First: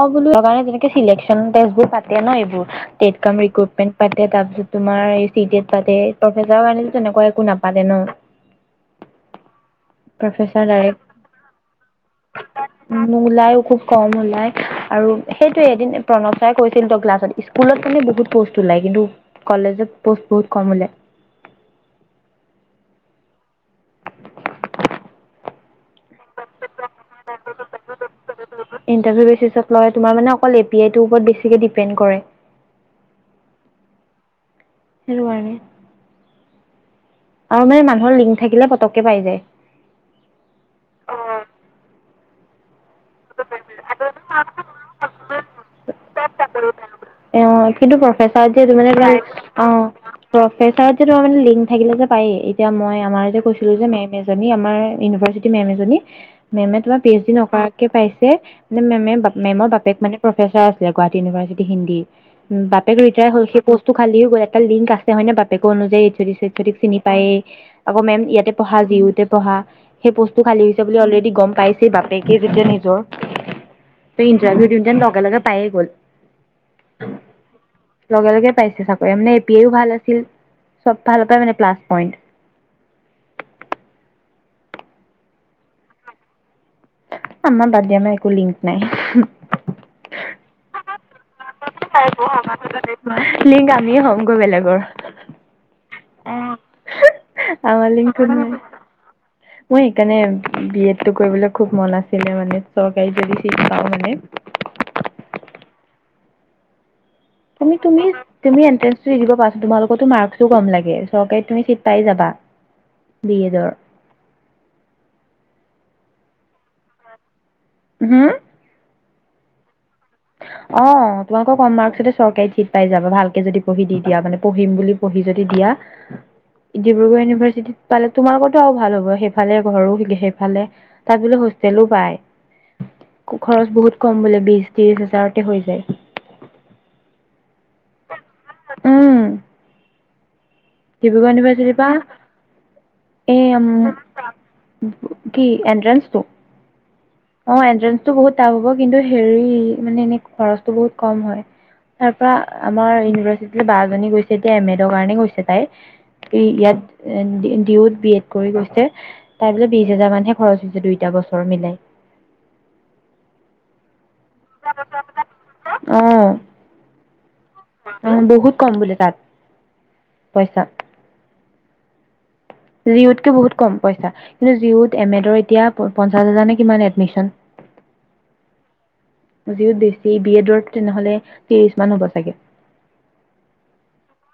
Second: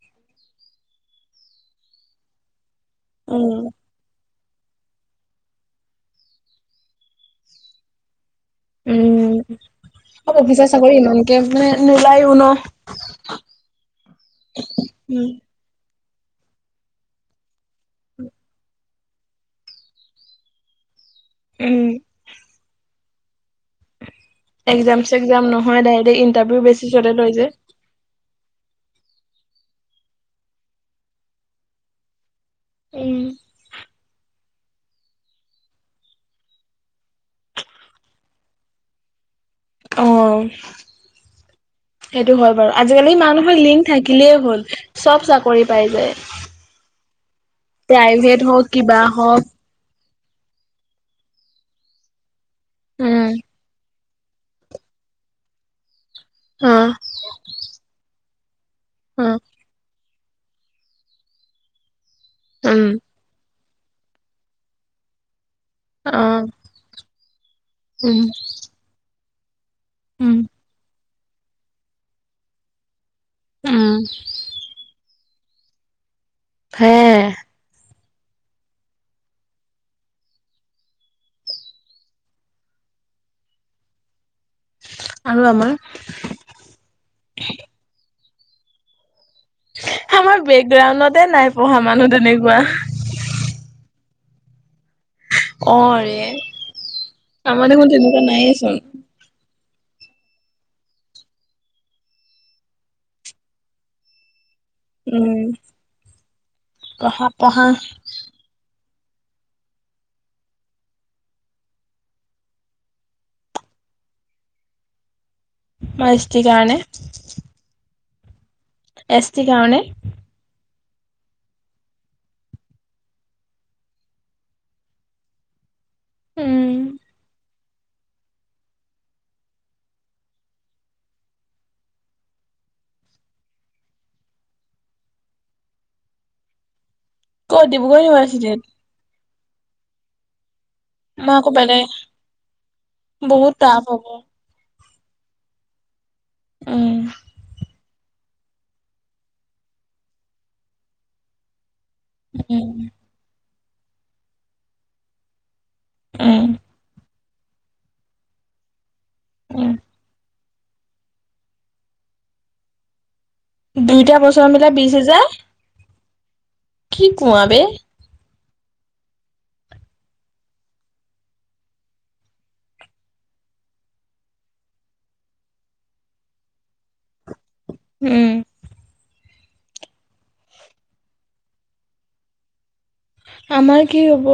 অ বোলো গাব কাৰণে চিলেকচন টেষ্টবোৰ পাতে ন এইবোৰ টেটকমিং উম, ৰেকুইডমেন্ত পাতে তাৰপিছত তোমাৰ এই চি টেট তাতে প্ৰফেচাৰৰ কাৰণে তেনেকুৱা একো নাপাতে ন উম উ অ অফিচা প্ৰফেচাৰ চাকৰি ডাইৰেক্ট ইমানকে মানে নোলাইও ন নোলায়ো খুব কম ওলাই আৰু উম, সেইটোৱে এদিন প্ৰণৱ চাই কৈছিল তই ক্লাছত স্কুলত মানে বহুত পোষ্ট ওলাই কিন্তু কলেজত পোষ্ট বহুত কম ওলে উম একজাম, চেগজাম নহয় ডাইৰেক্ট তথাপিও বেছি চলে তই যে ইণ্টাৰভিউ বেচিছত তোমাৰ মানে অকল এ পি আই ৰ ওপৰত বেছিকে ডিপেণ্ড কৰে। এ উম সেইটো কাৰণে আৰু মানে মানুহৰ লিংক থাকিলে পতককে পাই যায়। অ' সেইটো হয় বাৰু আজিকালি মানুহ কিবা লিংক থাকিলেই হ'ল চব চাকৰি পাই যায়। অ কিন্তু প্ৰাইভেট প্ৰফেচাৰত হওঁক যিহেতু মানে কিবা হওঁক অ প্ৰফেচাৰত যে তোমাৰ মানে লিংক থাকিলে যে পায়েই এতিয়া মই আমাৰ উম, যে কৈছিলো যে মেম আমাৰ ইউভাৰ্চিটি মেম জনি মেমে অ', তোমাৰ পি এইচ ডি নকৰাকে পাইছে মেমে অ', মেমৰ বাপেক মানে প্ৰফেচাৰ আছিলে গুৱাহাটী ইউনিভাৰ্চিটি হিন্দী। উম বাপেক ৰিটায়াৰ হ'ল। পস্তু খালি গ'ল, এটা লিংক আছে নে বা আকৌ অ', অনুযায়ীক চিনি পায়েই, আকৌ উম, মেম ইয়াতে পঢ়া যি ইউতে পঢ়া। সেই উম, পস্তটো খালী হৈছে বুলি অলৰেডি গম পাইছে বাপেকে যেতিয়া নিজৰ। ত উম, ইণ্টাৰভিউ দিওঁ যেন লগে লগে পায়ে গ'ল সে লগে লগে পাইছে চাকৰি মানে এ পি এও ভাল আছিল চব ভালৰ প মানে প্লাছ পইণ্ট। [inaudible] আৰু আমাৰ। আমাৰ বাদ দিয়া আমাৰ একো লিংক নাই। আমাৰ বেকগ্ৰাউণ্ডতে নাই। পঢ়া মানুহ তেনেকুৱা লিংক আমি হ'মগৈ বেলেগৰ। অ ৰে, আমাৰ দেখোন লিংক তেনেকুৱা কোনো নাই নাইয়েচোন। মই সেইকাৰণে বি এডটো কৰিবলৈ খুব মন আছিলে মানে চৰকাৰী যদি চিত পাওঁ মানে উম, পঢ়া পঢ়া তুমি তুমি তুমি এন- দিব পাৰছো তোমালোকতো মাৰ্কচোও কম লাগে চৰকাৰী তুমি চিট পাই যাবা। দিয়দাৰ। মষ্টটিকানে হম এছ টি কাৰানে। হয় [unintelligible] অ তোমালোকৰ কম মাৰ্কচতে চৰকাৰী ঠিত পাই যাবা ভালকে যদি পঢ়ি দি দিয়া মানে পঢিম বুলি পঢ়ি যদি দিয়া। উম ডিব্ৰুগড় ইউনিভাৰ্চিটিত। পালে তোমাৰ লগতো আৰু ভাল হ'ব, সেইফালে ঘৰো সেইফালে তাত বোলে হোষ্টেলো পায়। খৰচ বহুত কম বোলে বি ত্ৰিশ হাজাৰতে হৈ যায়। কত ডিব্ৰুগড় ইউনিভাৰ্চিটত। উম ডিব্ৰুগড় ইণ্টাৰচিটি পা বহুত টাফ হ'ব অ কি। অন্তেনচ্ছ টো উম অন্তেনচ্ছ। বহুত টাপ হ'ব কিন্তু হেৰি মানে এনে খৰচটো বহুত কম হয়। তাৰ পৰাৰা আমাৰ ইউনিভাৰ্চিট বজনী গৈছে এতিয়া এম এডৰ কাৰণে গৈছে তাইত। উম ইয়াত ডি ইউত বি এড কৰি গৈছে তাৰ পিছত উম বিশ হাজাৰ মানহে। খৰচ হৈছে দুইটা বছৰ মিলাই দুইটা বছৰ মিলাই বিশ হেজাৰ। অ কি কোৱা বে অ বহুত কম বোলে তাত পইচা। জিউতকে বহুত কম পইচা। কিন্তু জিউত এম এডৰ এতিয়া পঞ্চাশ হাজাৰ নে কিমান এডমিশন। উম। যিত বেছি বিয়েডৰ তেনেহ'লে ত্ৰিছ মমান হ'ব চাগে। আমাৰ কি হ'ব?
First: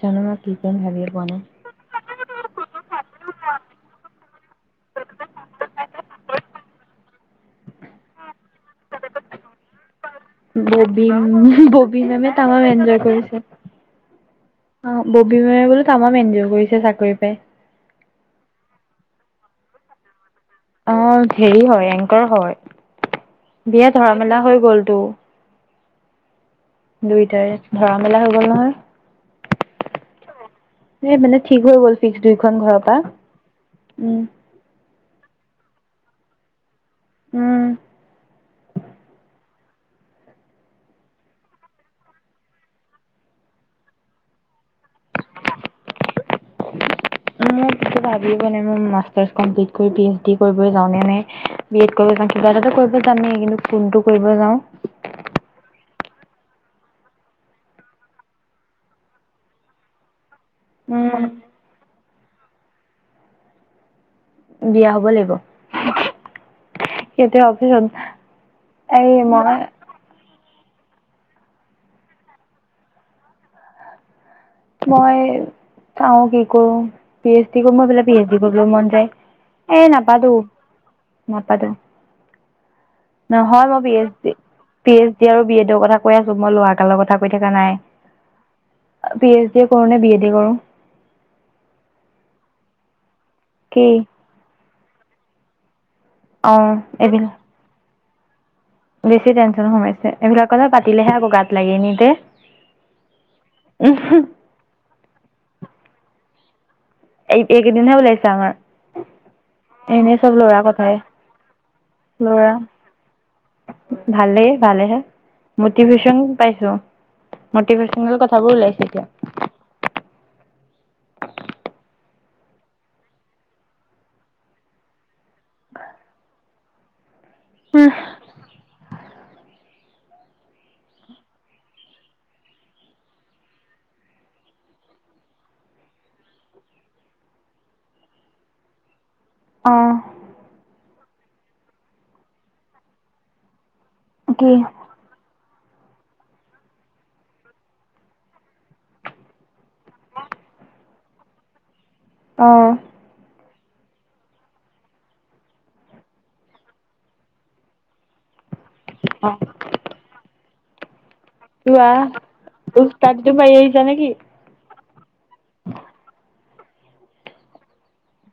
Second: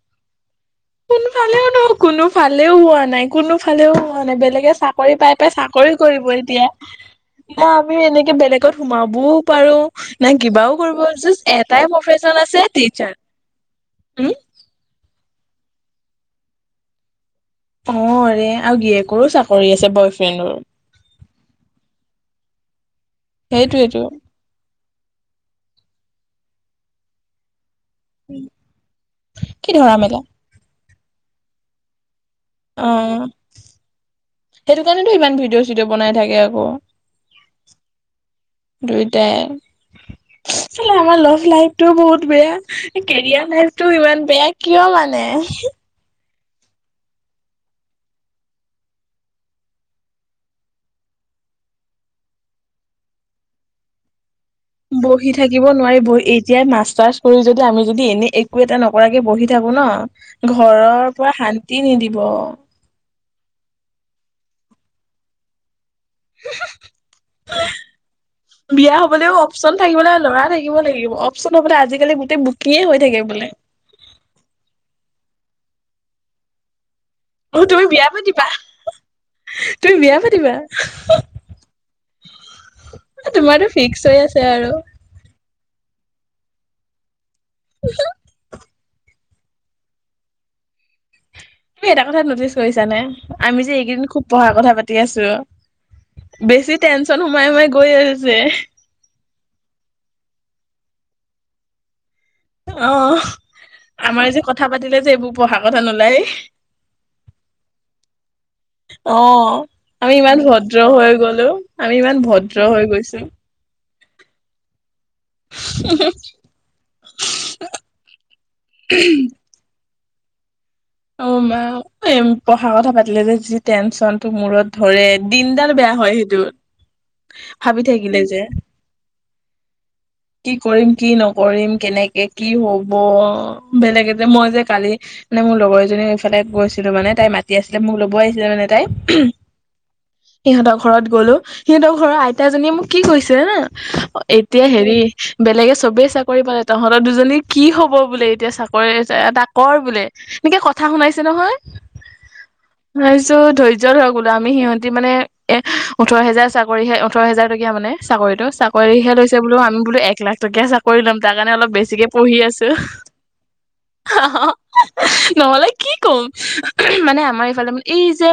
জানত ভালে পোৱা নাই। ফালেও নহ কোনো ফালেও হোৱা নাই, কোনো ফালেও হোৱা নাই, বেলেগে চাকৰি পাই-পাই চাকৰি কৰিবই তেতিয়া, ন আমিও এনেকে বেলেগ ত সোমাবও পাৰো না কিবাও কৰিব ববী জাষ্ট এটাই ববী মেমে প্ৰফেচন আছে তামাম এনজয় টিচাৰ। কৰিছে। উম অ ববী ম বোলো তামাম এনজয় কৰিছে চাকৰি পাই। অ, ৰে আৰু গিয়েকৰো চাকৰি আছে বয় ফ্ৰেণ্ডৰ অ হেৰি হয় এংকৰ হয়, বিয়া সেইটোৱেটো ধৰা মেলা হৈ গলতো। দুইটাৰ ধৰা মেলা হৈ গ'ল কি ধৰা মেলা নহয়। সে মানে ঠিক হৈ গ'ল ফিক্স দুইখন ঘৰৰ পৰা উম কেলেনো ইমান ভিডিঅ'-চিডিঅ' বনাই থাকে আকৌ দুইটাই অ। ফালে আমাৰ লাভ লাইফতটোও বহুত বেয়া কেৰিয়াৰ লাইফতটো ইমান বেয়া কিয় মানে। নি। [unintelligible] [unintelligible] কিবা এটাটো কৰিব যামেই কিন্তু কোনটো কৰিব যাওঁ। বহি থাকিব নোৱাৰি বহি এতিয়া মাষ্টাৰ্চ কৰি যদি আমি যদি এনে একো এটা নকৰাকে বহি থাকো। ন ঘৰৰ উম পৰা শান্তি নিদিব বিয়া হব লাগিব। সিহঁতে অফিচত বিয়া এই হবলৈও মই অপচন থাকিব না ল'ৰা থাকিব লাগিব অপচন হ বলে আজিকালি গোটেই বুকিঙ হৈ থাকে বোলে। মই চাও কি কৰো, পি এইচ ডি অ কৰিব তুমি মই বিয়া পি এইচ ডি পাতিবা কৰিব মন যায় এ তুমি বিয়া নাপাতো পাতিবা নাপাতো। নহয় তোমাৰতো মই ফিক্স পিএছ হৈ ডি আছে আৰু পি এইছ ডি আৰু বি এছ। কথা কৈ আছো মই লৰা এটা লগত থাকো এতিয়া জনাই। পি এছ ডি- সেইকাৰণে বি এ ডি কৰোঁ। তুমি এটা কথাত নটিচ কৰিছানে আমি যে কি এইকেইদিন খুব পঢ়া কথা পাতি আছো। অ বেছি টেনচন এইবিলাক সোমাই সোমাই গৈ আছে। বেছি টেনচ সোমাইছে এইবিলাক কথা পাতিলেহে আকৌ গাত লাগে। অ আমাৰ যে কথা পাতিলে যে এইবোৰ পঢ়া কথা নোলায়। এই এইকেইদিনহে ওলাইছো আমাৰ। অ আমি এনেই চব ইমান ল'ৰা ভদ্ৰ কথাই হৈ গলো আমি ইমান ল'ৰা ভদ্ৰ হৈ গৈছো। ভালেই ভালে হে। মটিভেশ্যন পাইছো মটিভেশচনেল কথাবোৰ ওলাইছো এতিয়া। অ পঢ়া কথা পাতিলে যে যি টেনচন টো মূৰত ধৰে। দিনডাল বেয়া হয় সেইটো। ভাবি থাকিলে অ যে। কি কৰিম? কি নকৰিম? কেনেকে কি হব? বেলেগে যে মই যে কালি নহয় মোৰ লগৰ এজনীও এইফালে গৈছিলো, মানে তাই মাতি আছিলে মোক, ল'ব আহিছিলে মানে তাই আহ সিহঁতৰ ঘৰত গ'লো, সিহঁতৰ ঘৰৰ আইতাজনীয়ে মোক কি কৈছে জানা কি এতিয়া হেৰি বেলেগে চবেই চাকৰি পালে তহঁতৰ দুজনী কি হ'ব বোলে এতিয়া চাকৰি এটা কৰ বোলে এনেকে ক কথা শুনাইছে নহয়, অ তাৰপিছত ধৈৰ্য ধৰক বোলো আমি সিহঁতি মানে এ ওঠৰ হেজাৰ চাকৰি, ওঠৰ হেজাৰ টকীয়া মানে চাকৰিটো। চাকৰিহে লৈছে বোলো আমি বোলো এক লাখ টকীয়াে চাকৰি ল'ম। তাৰ কাৰণে অলপ কিবা বেছিকে পঢ়ি আছো, উস্তাদিটো মাৰি আহিছা নেকি? অ নহলে কি কম? মানে আমাৰ এইফালে মান এই যে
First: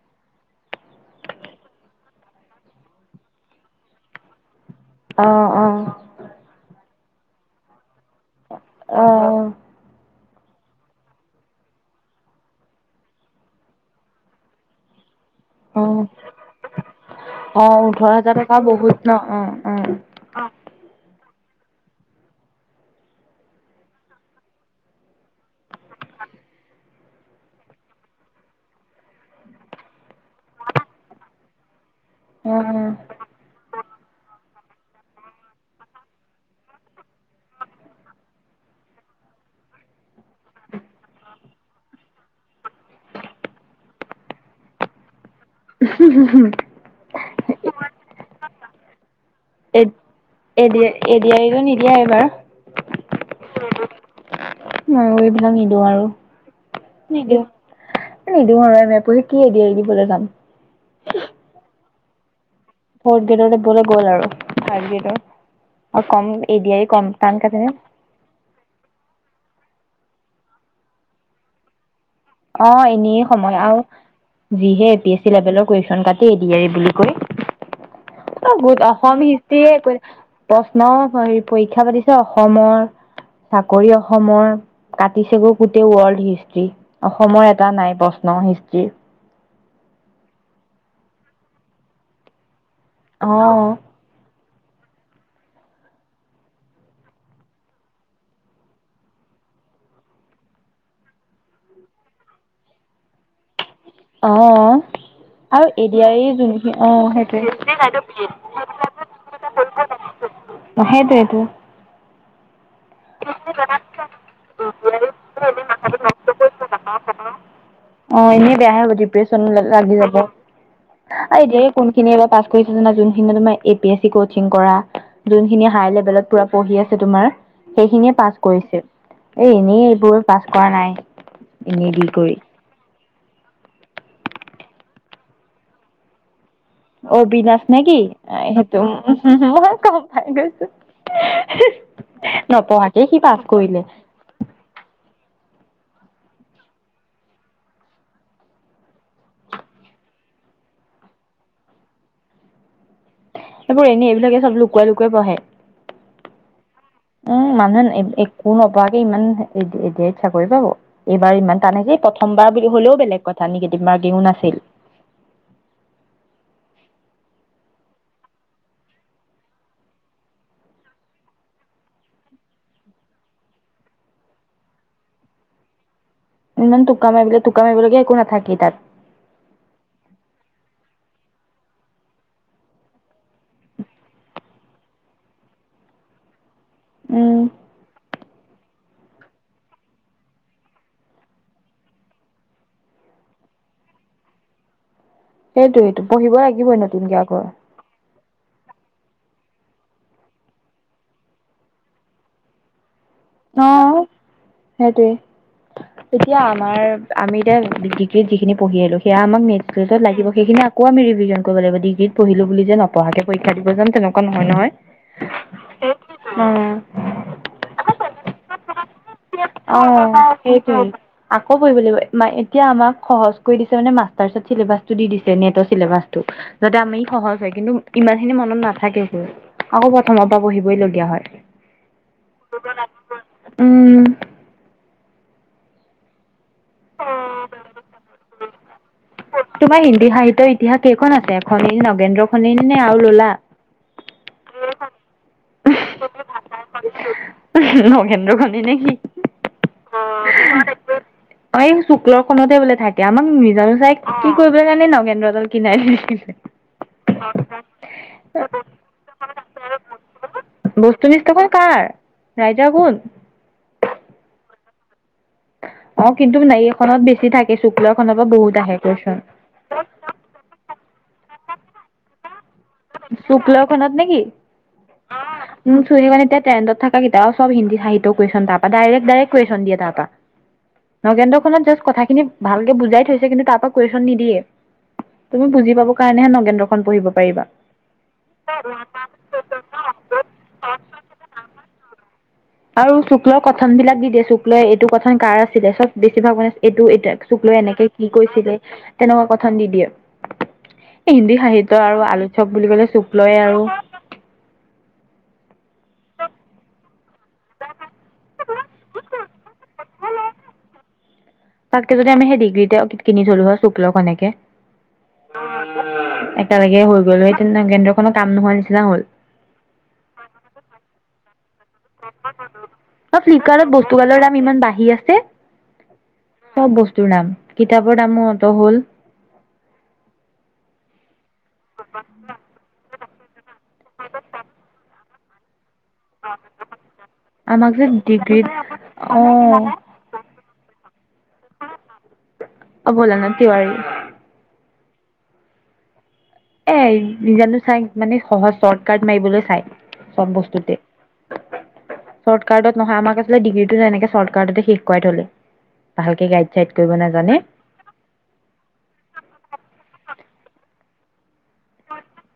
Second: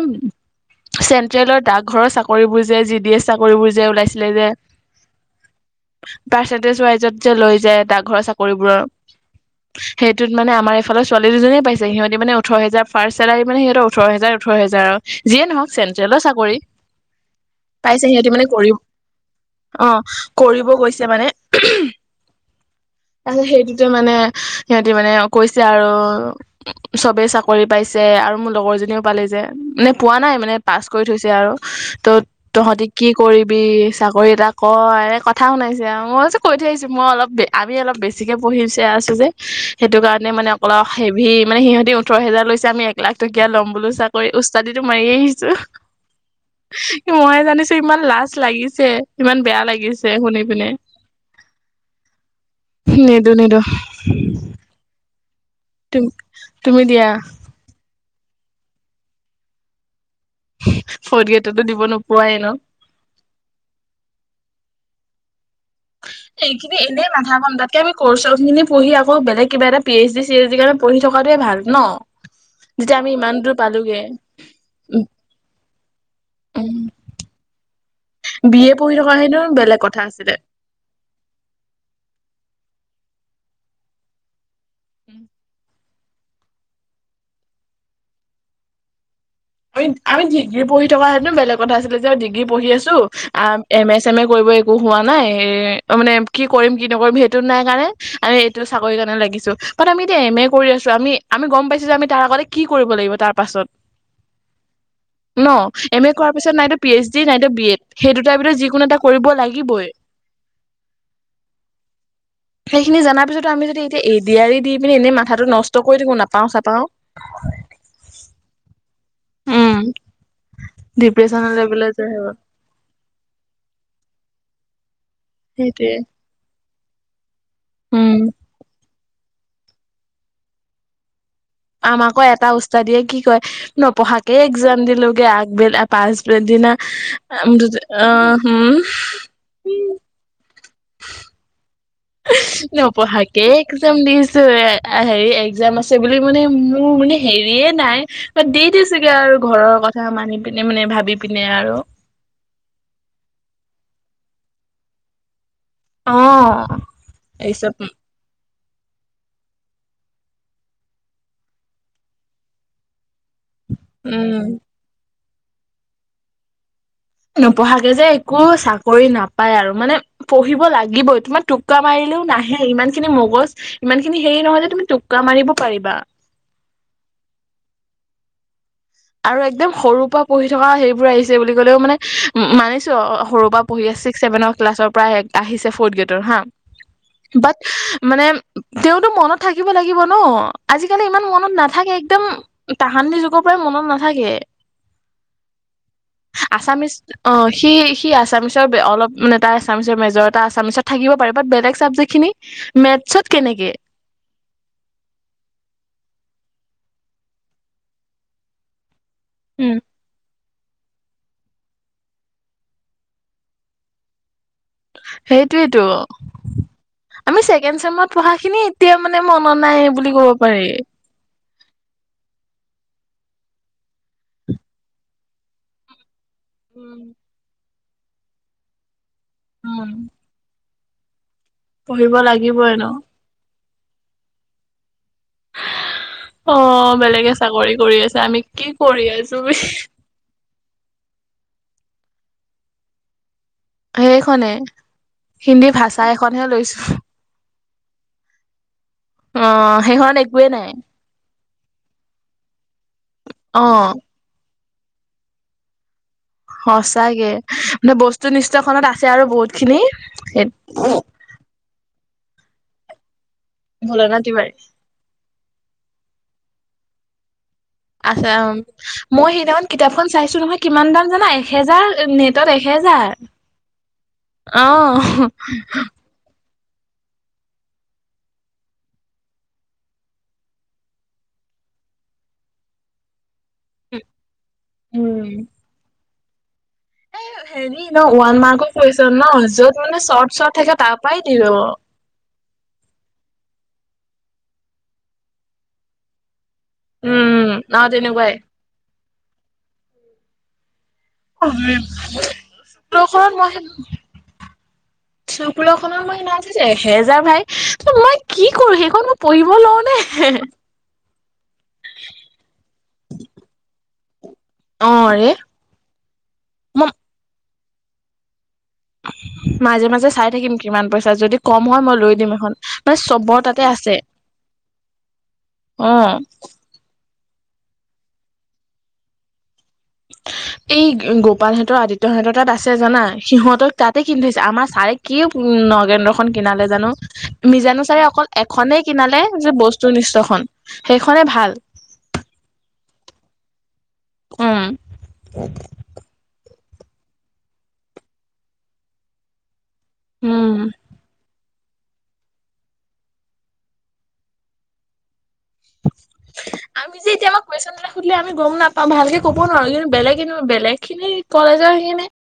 চেন্ট্ৰেলৰ ডাকঘৰৰ চাকৰিবোৰ যে? জি ডি এছ চাকৰিবোৰ যে ওলাইছিলে যে। অ অ পাৰ্চেন্টেজ ৱাইজত যে লৈ যায় ডাক। ঘৰৰ চাকৰিবোৰৰ। অ সেইটোত মানে আমাৰ এইফালৰ ছোৱালী দুজনীয়ে পাইছে সিহঁত মানে ওঁঠৰ হাজাৰ। ফাৰ্ষ্ট চেলাৰী মানে সিহঁতৰ ওঠৰ হাজাৰ ওঁঠৰ হেজাৰ আৰু। যিয়ে নহওক অ চেন্ট্ৰেলৰ চাকৰি। অ পাইছে ওঠৰ সিহঁতে হাজাৰ মানে টকা কৰিব, বহুত ন অ কৰিব গৈছে মানে [unintelligible] তাৰপাছত, সেইটোতে মানে সিহঁতি মানে কৈছে আৰু- চবেই চাকৰি পাইছে আৰু মোৰ লগৰ জনীও পালি যে মানে পোৱা নাই মানে পাছ কৰি থৈছে আৰু। ত' অ তহঁতি কি কৰিবি? চাকৰি এটা ক কথা শুনাইছে আৰু মই কৈ থৈ আহিছো মই অলপ আমি অলপ বেছিকে পঢ়িছে আছো যে। সেইটো কাৰণে মানে অকল হেভি মানে সিহঁত দি ওঠৰ হাজাৰ লৈছে। আমি এক লাখ টকীয়া ল'ম বোলো চাকৰি। ও্চ্ছাদিটো মাৰি আহি মইহে জানিছো ইমান লাজ লাগিছে। ইমান বেয়া এ লাগিছে শুনি পিনে। এডি এডিআৰিটো নিদিয়া এইবাৰ নিদো, নিদো। মই এইবিলাক নিদিওঁ আৰু তুমি দিয়া নিদিওঁ। নিদিওঁ আৰু এম এ পঢ়ি কি এদিআৰি দিবলে যাম। ফৰ্থ গেটতটো দিব নোপোৱাই ন? ফৰ্ত গেটত দিবলে গ'ল আৰু থাৰ্ত গেটৰ এইখিনি এনেই মাথা গৰম কাটেনে তা'তকে আমি কৌচৰ খিনি পঢ়ি আকৌ বেলেগ কিবা এটা P H D, C H D কাৰণে পঢ়ি থকাটোৱে ভাল ন। অঁ যেতিয়া আমি এনেই ইমান দূৰ সময় পালোগে আৰু- যিহে এ উম পি এছ চি লেভেলৰ কুৱেশচন কাটে এ দি আৰ ই উম বুলি কয়। অ বি এ গোট পঢ়ি থকা অসম হেনো হিষ্ট্ৰীয়ে বেলেগ কথা আছিলে। প্ৰশ্ন পৰীক্ষা পাতিছে অসমত চাকৰি অসমৰ, কাটিছেগৈ গোটেই ৱৰ্ল্ড হিষ্টি। অসমৰ এটা নাই প্ৰশ্ন হিষ্ট্ৰীৰ। আমি আমি ডিগ্ৰী পঢ়ি থকা সেতেনো বেলেগ কথা আছিলে যে ডিগ্ৰী পঢ়ি আছো অ আ এম এ চেম এ কৰিব একো হোৱা নাই, এ মানে কি কৰিম, কি নকৰিম, সেইটো নাই কাৰণে আমি এইটো চাকৰি কাৰণে লাগিছো। বাট আমি এতিয়া এম এ কৰি আছো। আমি আমি গম পাইছো যে আমি তাৰ আগতে কি কৰিব লাগিব তাৰ পাছত। অঁ ন আৰু এ দি এম আৰি কৰাৰ এই পিছত যোনখি, নাইতো অ পি এইচ ডি সেইটো নাইতো বি এড সেই দুটাৰ ভিতৰত যিকোনো এটা কৰিব লাগিবই। অঁ সেইটোৱেই টো। সেইখিনি জনাৰ পিছতো আমি যদি এতিয়া এডিয়াৰি দি পিনি এনেই মাথাটো নষ্ট কৰি থাকো, নাপাওঁ চাপাওঁ। অ এনেই বেয়া ডিপ্ৰেচন লাগি যাব। ডিপ্ৰেচন এদিয়াৰি কোন লেভেলত খিনি যায় এবাৰ হয় পাছ কৰিছে জানা? যোনখিনি তোমাৰ A P S C course coaching কৰা, যোনখিনি হাই সেইটোৱে লেবেলত পুৰা পঢ়ি আছে তোমাৰ, উম সেইখিনিয়ে পাছ কৰিছে। এ এনেই এইবোৰ পাছ কৰা নাই। এনেই দি আমাকো কৰি এটা উস্তাদিয়ে কি কয় নপঢ়াকে এক্জাম দিলোগে আগবেল পাছবেল দিনা উম, অবিনাশ নে কি অঁ হুম। সেইটো মই গম পাই গৈছো। সি পাছ নপঢ়াকে কৰিলে এক্জাম দিছো এ হেৰি এক্জাম আছে বুলি মানে মোৰ মানে হেৰিয়ে নাই। দি দিছোগে আৰু ঘৰৰ কথা মানি। ভি পিনে মানে ভাবি পিনে আৰু- [inaudible] এইবোৰ এনেই। এইবিলাকে চব লুকুৱাই লুকুৱাই পঢ়ে। অ উম এইচব মানুহে [unintelligible] একো নোপোৱা কৈ এচ ডি আইত ইমান চাকৰি পাব এইবাৰ ইমান টানে কি প্ৰথমবাৰ বুলি হ'লেও বেলেগ কথা। সানি কেইটি মাৰগেউ উম নাছিল। নপঢ়াকে যে একো চাকৰি নাপাই আৰু মানে পঢ়িব লাগিবই তোমাৰ টোক্কা মাৰি- কোনেও নাহে ইমান খিনি মগজ ইমান খিনি হেৰি নহয় যে তুমি টোক্কা মাৰিব পাৰিবা। ইমান টোককা মাৰিব লগীয়া টোক্কা মাৰিব লগীয়া একো নাথাকেই তা'ত। আৰু একদম সৰু পৰা পঢ়ি থকা সেইবোৰ আহিছে বুলি কলেও মানে মানিছো আৰু সৰুৰ পৰা পঢ়ি আছে। ছিক্স ছেভেনৰ ক্লাছৰ পৰা আহিছে ফ'ৰ্থ গ্ৰেডৰ হাঁ উম বাট মানে- তেওঁতো মনত থাকিব লাগিব ন আজিকালি ইমান মনত নাথাকে একদম তাহানিৰ যুগৰ পৰাই মনত- নেথাকে। সেইটোৱেইটো পঢ়িব লাগিবই আছামিজ নতুনকে আকৌ অঁ সি সি- এছামিছৰ অলপ মানে এটা এছামিছৰ মেজৰ এটা এছামিছত থাকিব পাৰে বাট বেলেগ চাবজেক্টখিনি মেথ- অ সেইটোৱে। তেতিয়া আমাৰ, আমি এতিয়া ডিগ্ৰীত যিখিনি পঢ়ি আহিলোঁ, সেয়া আমাক নেক্সট উম। গ্ৰেদত লাগিব সেইকেইটা আকো আমি ৰিভিজন কৰিব লাগিব ডিগ্ৰী পঢ়িলো বুলি যে নপঢ়াকে পৰীক্ষা দিব যাম তেনেকুৱা নহয় নহয় সেইটোয়ে তো আমি ছেকেণ্ড চেমত পঢ়া খিনি- এতিয়া মানে মনত নাই বুলি ক'ব অঁ পাৰি সেইটোৱেই। আকৌ পঢ়িব লাগিব এতিয়া আমাক। সহজ কৰি দিছে মানে মাষ্টাৰ্চত চিলেবাচটো দি দিছে নেটৰ চিলেবাটো। যাতে উম আমি সহজ হয় কিন্তু- ইমান খিনি মনত নাথাকে গৈ আকৌ প্ৰথমৰ পৰা পঢ়িবই লগীয়া হয়। পঢ়িবই লাগিবই ন। উম। অঁ বেলেগে চাকৰি কৰি আছে আমি কি কৰি আছো। বে। তোমাৰ হিন্দী সাহিত্যৰ ইতিহাস কেইখন আছে এখনেই নগেন্দ্ৰ খনিনে নে আৰু ললা? সেইখনে হিন্দী ভাষা এখনহে লৈছো। হিন্দী নেকি। অ সেইখনত একোৱে নাই অ এই শুক্ল খনততে বোলে থাকে। আমাক অ নেজানো চাই কি কৰিব কাৰণে নগেন্দ্ৰডাল কিনাই। সচাকে মানে বস্তু নিষ্ঠখনত আছে আৰু বহুত খিনি। কোন কাৰ ৰাইডাৰ কোন। ভোলেনাথ তিৱাৰী অঁ কিন্তু মানে এখনত বেছি থাকে। শুক্ল খনৰ পৰা আচ্ছা, বহুত উম, আহে কুৱেশ্যন মই সেইদিনাখন কিতাপখন চাইছো নহয়, কিমান দাম জানা? এহেজাৰ নে ত'ত এহেজাৰ শুক্ল খনত নেকি অঁহ। চেন্ড'ত থকা কিটাও চব হিন্দী সাহিত্য কুৱেশ্যন তাৰ পৰা ডাইৰেক ডাইৰেক কুৱেশ্যন দিয়ে তাৰ পৰা। নগেন্দ্ৰ খনত জাষ্ট কথাখিনি ভালকে বুজাই থৈছে কিন্তু তা'ত কুৱেশন নিদিয়ে, উম তুমি বুজি পাব কাৰণেহে নগেন্দ্ৰখন পঢ়িব পাৰিবা। হেৰি ন' ওৱান মাৰ্কছ ন' য'ত মানে চৰ্ট চৰ্ট থাকে তাৰ পৰাই দি যাব। আৰু শুক্ল কথন বিলাক দি দিয়ে শুক্লয়ে এইটো কথন কাৰ আছিলে চব বেছিভাগ ব- এইটো এতিয়া উম শুক্ল অ এনেকে কি তেনেকুৱাই কৈছিলে, তেনেকুৱা কথাত দি দিয়ে এই হিন্দী সাহিত্য আৰু আলোচক বুলি ক'লে শুক্লয়ে আৰু শুক্লত এহেজাৰ ভাই ত' মই কি কৰো সেইখন মই পঢ়িব নোৱাৰো দেই। তাকতে যদি আমি সেই ডিগ্ৰীতে কিনি থলো হৈ শুক্ল খনকে অ ৰে [unintelligible] একেলগে মই হৈ গলে কেন্দ্ৰখনতো কাম নহয়। মাজে মাজে চাই থাকিম কিমান পইচা যদি- কম হয় মই লৈ দিম এখন মানে আৰু চবৰ তাতে ফ্লিপকাৰ্টত আছে। বস্তুগালৰ দাম ইমান বাঢ়ি আছে অঁ চব বস্তুৰ দাম কিতাপৰ দামো অত হ'ল। এই গোপালহঁতৰ আদিত্য হঁতৰ তাত আছে জানা। সিহঁতৰ তাতে কিনি থৈছে আমাৰ ছাৰে কি- কেন্দ্ৰ খন কিনালে জানো, আমাক যে মিজানুচাৰী অকল ডিগ্ৰীত এখনেই কিনালে অ যে বস্তু নিশ্চয়খন। সেইখনে ভাল। অবল না তিৱাৰী। ত [inaudible] এ, ৰিজাল্টটো চাই মানে সহজ, চৰ্ট কাট মাৰিবলৈ চাই, চব উম বস্তুতে চৰ্ট কাৰ্টত নহয় আমাক আচলতে ডিগ্ৰীটো তেনেকে চৰ্টতে শেষ কৰোৱাই থ'লে। ভালকে গাই। আমি যে এতিয়া আমাক কুৱেশন এটা সুধিলে আমি গম নাপাওঁ, ভালকে ক'ব নোৱাৰো, কিন্তু বেলেগে নো-বেলেগ খিনি কলেজত- [unintelligible]